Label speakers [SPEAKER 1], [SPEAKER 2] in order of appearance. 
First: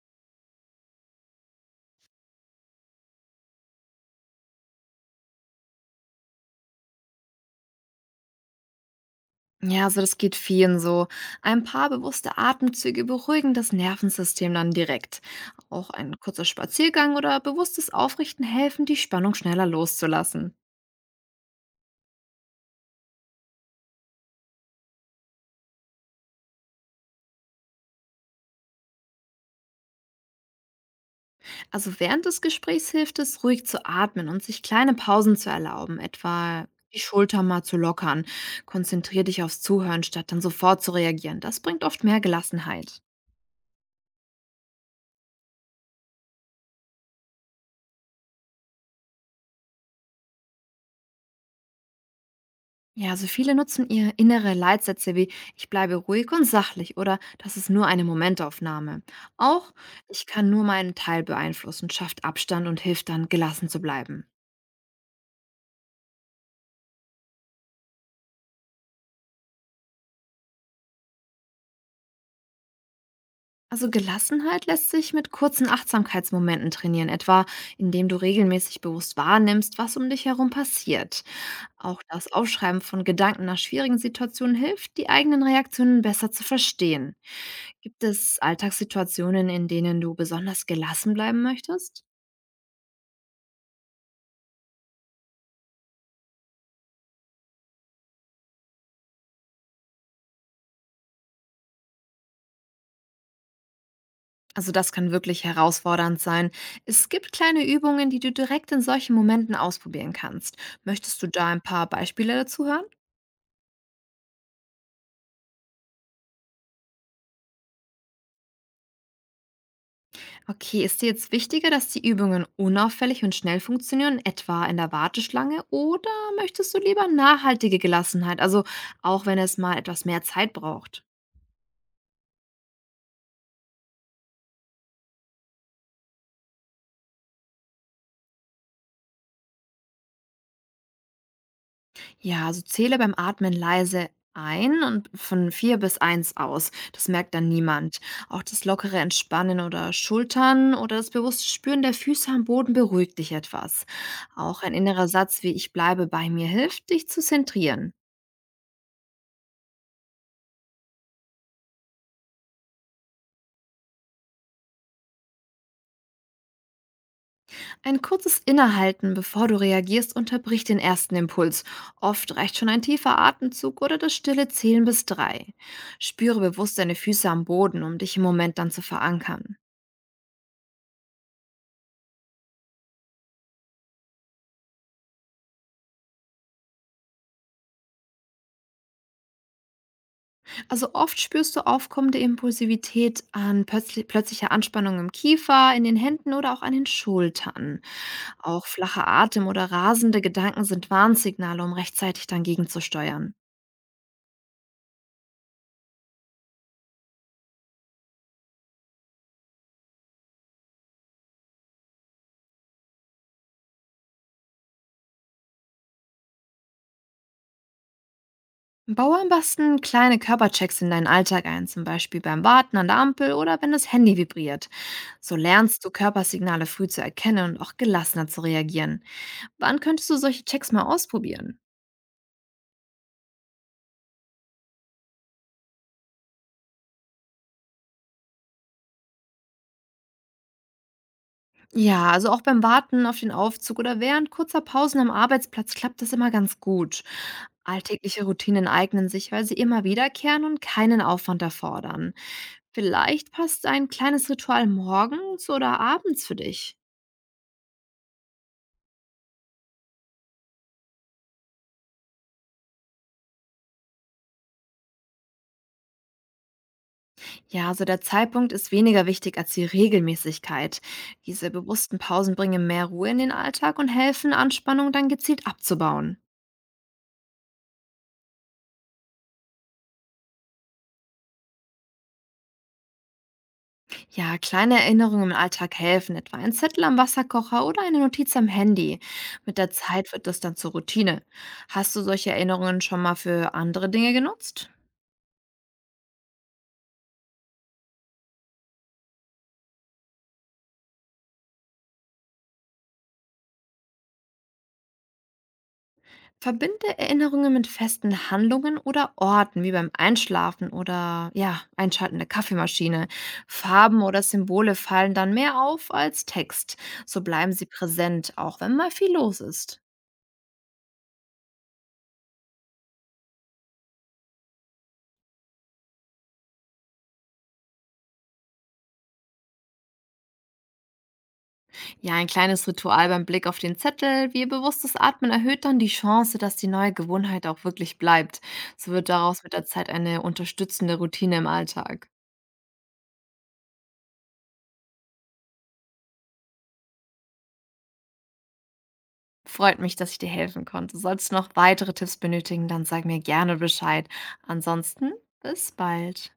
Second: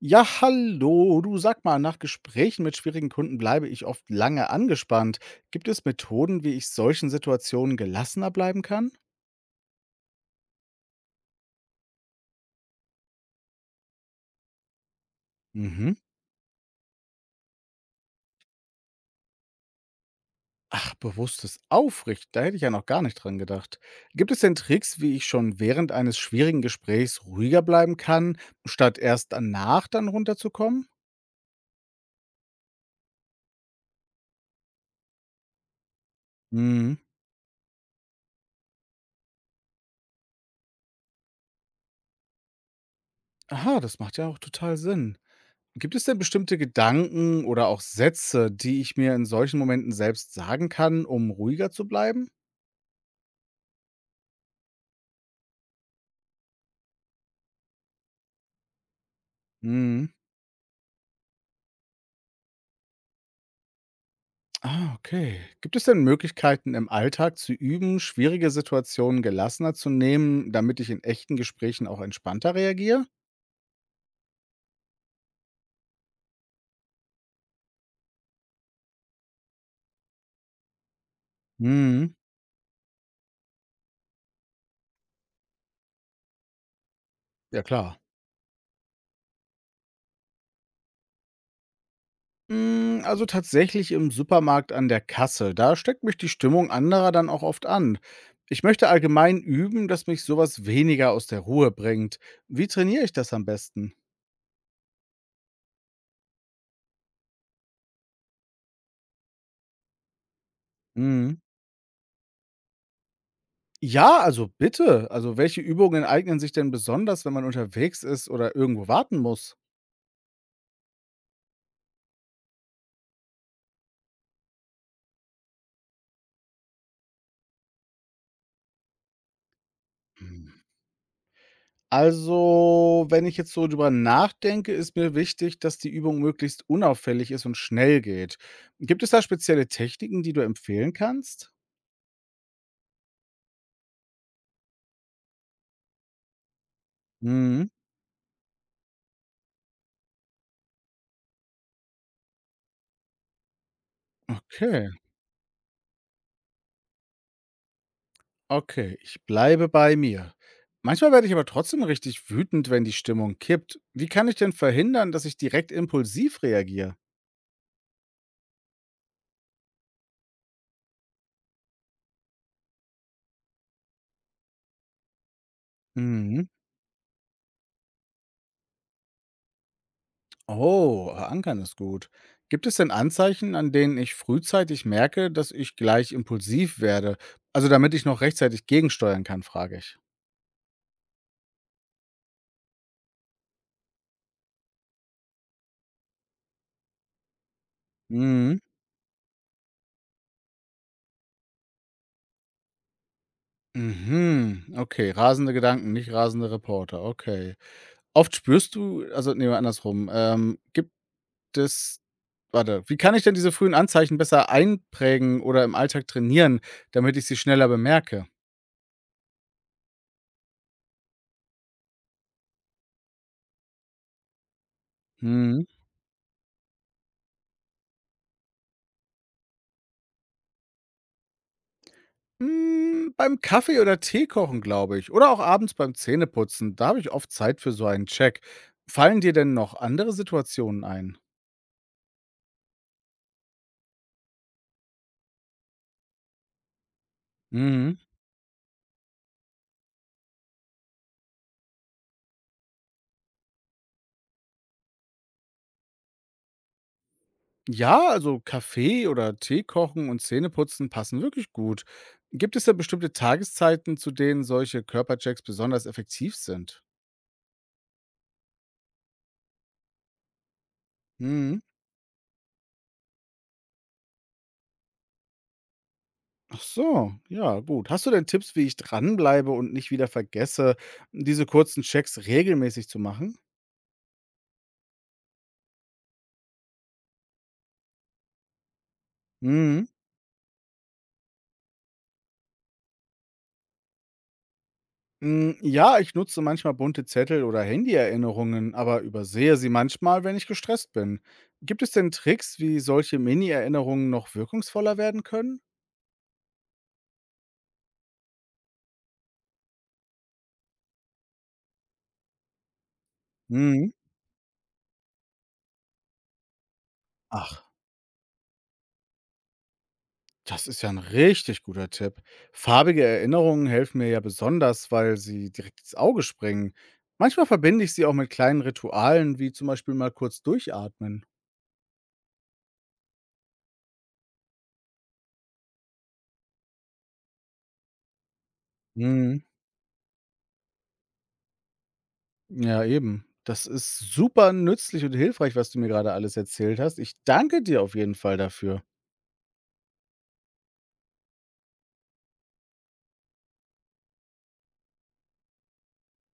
[SPEAKER 1] Ja, hallo. Du sag mal, nach Gesprächen mit schwierigen Kunden bleibe ich oft lange angespannt. Gibt es Methoden, wie ich solchen Situationen gelassener bleiben kann?
[SPEAKER 2] Ja, also das geht vielen so. Ein paar bewusste Atemzüge beruhigen das Nervensystem dann direkt. Auch
[SPEAKER 1] Mhm.
[SPEAKER 2] ein kurzer Spaziergang oder bewusstes Aufrichten helfen, die Spannung schneller loszulassen.
[SPEAKER 1] Ach, bewusstes Aufrichten. Da hätte ich ja noch gar nicht dran gedacht. Gibt es denn Tricks, wie ich schon während eines schwierigen Gesprächs ruhiger bleiben kann, statt erst danach dann runterzukommen?
[SPEAKER 2] Also während des Gesprächs hilft es, ruhig zu atmen und sich kleine Pausen zu erlauben, etwa
[SPEAKER 1] Mhm.
[SPEAKER 2] die Schulter mal zu lockern. Konzentrier dich aufs Zuhören, statt dann sofort zu reagieren. Das bringt oft mehr Gelassenheit.
[SPEAKER 1] Aha, das macht ja auch total Sinn. Gibt es denn bestimmte Gedanken oder auch Sätze, die ich mir in solchen Momenten selbst sagen kann, um ruhiger zu bleiben?
[SPEAKER 2] Ja, also viele nutzen ihre innere Leitsätze wie "Ich bleibe ruhig und sachlich" oder "Das ist nur eine Momentaufnahme". Auch
[SPEAKER 1] Mhm.
[SPEAKER 2] "Ich kann nur meinen Teil beeinflussen" schafft Abstand und hilft dann, gelassen zu bleiben.
[SPEAKER 1] Ah, okay. Gibt es denn Möglichkeiten im Alltag zu üben, schwierige Situationen gelassener zu nehmen, damit ich in echten Gesprächen auch entspannter reagiere?
[SPEAKER 2] Also Gelassenheit lässt sich mit kurzen Achtsamkeitsmomenten trainieren, etwa indem du regelmäßig bewusst wahrnimmst, was um dich herum passiert. Auch
[SPEAKER 1] Mhm.
[SPEAKER 2] das Aufschreiben von Gedanken nach schwierigen Situationen hilft, die eigenen Reaktionen besser zu verstehen.
[SPEAKER 1] Ja, klar.
[SPEAKER 2] Gibt es Alltagssituationen, in denen du besonders gelassen bleiben möchtest?
[SPEAKER 1] Mm, also tatsächlich im Supermarkt an der Kasse. Da steckt mich die Stimmung anderer dann auch oft an. Ich möchte allgemein üben, dass mich sowas weniger aus der Ruhe bringt. Wie trainiere ich das am besten?
[SPEAKER 2] Also das kann wirklich herausfordernd sein. Es gibt kleine Übungen, die du direkt in solchen Momenten ausprobieren kannst. Möchtest du
[SPEAKER 1] Mhm.
[SPEAKER 2] da ein paar Beispiele dazu hören?
[SPEAKER 1] Ja, also bitte. Also welche Übungen eignen sich denn besonders, wenn man unterwegs ist oder irgendwo warten muss?
[SPEAKER 2] Okay, ist dir jetzt wichtiger, dass die Übungen unauffällig und schnell funktionieren, etwa in der Warteschlange, oder möchtest du lieber nachhaltige Gelassenheit, also auch wenn es mal etwas mehr Zeit braucht?
[SPEAKER 1] Also, wenn ich jetzt so drüber nachdenke, ist mir wichtig, dass die Übung möglichst unauffällig ist und schnell geht. Gibt es da spezielle Techniken, die du empfehlen kannst?
[SPEAKER 2] Ja, also zähle beim Atmen leise ein und von 4 bis eins aus. Das merkt dann
[SPEAKER 1] Mhm.
[SPEAKER 2] niemand. Auch das lockere Entspannen oder Schultern oder das bewusste Spüren der Füße am Boden beruhigt dich etwas. Auch ein
[SPEAKER 1] Okay,
[SPEAKER 2] innerer Satz wie "Ich bleibe bei mir" hilft, dich zu zentrieren.
[SPEAKER 1] okay, ich bleibe bei mir. Manchmal werde ich aber trotzdem richtig wütend, wenn die Stimmung kippt. Wie kann ich denn verhindern, dass ich direkt impulsiv reagiere?
[SPEAKER 2] Ein kurzes Innehalten, bevor du reagierst, unterbricht den ersten Impuls. Oft reicht schon ein tiefer Atemzug oder das stille Zählen bis 3. Spüre
[SPEAKER 1] Mhm.
[SPEAKER 2] bewusst deine Füße am Boden, um dich im Moment dann zu verankern.
[SPEAKER 1] Oh, verankern ist gut. Gibt es denn Anzeichen, an denen ich frühzeitig merke, dass ich gleich impulsiv werde? Also damit ich noch rechtzeitig gegensteuern kann, frage ich.
[SPEAKER 2] Also oft spürst du aufkommende Impulsivität an plötzlicher Anspannung im Kiefer, in den Händen oder auch an den Schultern.
[SPEAKER 1] Mhm.
[SPEAKER 2] Auch flacher Atem oder rasende Gedanken sind Warnsignale, um rechtzeitig dann gegenzusteuern.
[SPEAKER 1] Mhm. Okay, rasende Gedanken, nicht rasende Reporter. Okay. Oft spürst du, also nee, andersrum. Gibt es, warte, Wie kann ich denn diese frühen Anzeichen besser einprägen oder im Alltag trainieren, damit ich sie schneller bemerke?
[SPEAKER 2] Baue am besten kleine Körperchecks in deinen Alltag ein, zum Beispiel beim Warten an der Ampel oder wenn das Handy vibriert. So
[SPEAKER 1] Mhm.
[SPEAKER 2] lernst du Körpersignale früh zu erkennen und auch gelassener zu reagieren. Wann könntest du solche Checks mal ausprobieren?
[SPEAKER 1] Hm, beim Kaffee oder Tee kochen, glaube ich. Oder auch abends beim Zähneputzen. Da habe ich oft Zeit für so einen Check. Fallen dir denn noch andere Situationen ein?
[SPEAKER 2] Ja, also auch beim Warten auf den Aufzug oder während kurzer Pausen am Arbeitsplatz klappt das immer ganz gut.
[SPEAKER 1] Mhm.
[SPEAKER 2] Alltägliche Routinen eignen sich, weil sie immer wiederkehren und keinen Aufwand erfordern. Vielleicht passt ein kleines Ritual morgens oder abends für dich.
[SPEAKER 1] Ja, also Kaffee oder Tee kochen und Zähneputzen passen wirklich gut. Gibt es da bestimmte Tageszeiten, zu denen solche Körperchecks besonders effektiv sind?
[SPEAKER 2] Ja, also der Zeitpunkt ist weniger wichtig als die Regelmäßigkeit. Diese
[SPEAKER 1] Mhm.
[SPEAKER 2] bewussten Pausen bringen mehr Ruhe in den Alltag und helfen, Anspannung dann gezielt abzubauen.
[SPEAKER 1] Ach so, ja, gut. Hast du denn Tipps, wie ich dranbleibe und nicht wieder vergesse, diese kurzen Checks regelmäßig zu machen?
[SPEAKER 2] Ja, kleine Erinnerungen im Alltag helfen, etwa ein Zettel am Wasserkocher oder eine Notiz am Handy. Mit der
[SPEAKER 1] Mhm.
[SPEAKER 2] Zeit wird das dann zur Routine. Hast du solche Erinnerungen schon mal für andere Dinge genutzt?
[SPEAKER 1] Hm, ja, ich nutze manchmal bunte Zettel oder Handy-Erinnerungen, aber übersehe sie manchmal, wenn ich gestresst bin. Gibt es denn Tricks, wie solche Mini-Erinnerungen noch wirkungsvoller werden können?
[SPEAKER 2] Verbinde Erinnerungen mit festen Handlungen oder Orten, wie beim Einschlafen oder ja, Einschalten der Kaffeemaschine.
[SPEAKER 1] Mhm.
[SPEAKER 2] Farben oder Symbole fallen dann mehr auf als Text. So bleiben
[SPEAKER 1] Ach,
[SPEAKER 2] sie präsent, auch wenn mal viel los ist.
[SPEAKER 1] das ist ja ein richtig guter Tipp. Farbige Erinnerungen helfen mir ja besonders, weil sie direkt ins Auge springen. Manchmal verbinde ich sie auch mit kleinen Ritualen, wie zum Beispiel mal kurz durchatmen.
[SPEAKER 2] Ja, ein kleines Ritual beim Blick auf den Zettel, wie bewusstes Atmen, erhöht dann die Chance, dass die neue Gewohnheit auch wirklich bleibt. So wird
[SPEAKER 1] Mhm.
[SPEAKER 2] daraus mit der Zeit eine unterstützende Routine im Alltag.
[SPEAKER 1] Ja, eben. Das ist super nützlich und hilfreich, was du mir gerade alles erzählt hast. Ich danke dir auf jeden Fall dafür.
[SPEAKER 2] Freut mich, dass ich dir helfen konnte. Sollst du noch weitere Tipps benötigen, dann sag mir gerne Bescheid. Ansonsten, bis bald.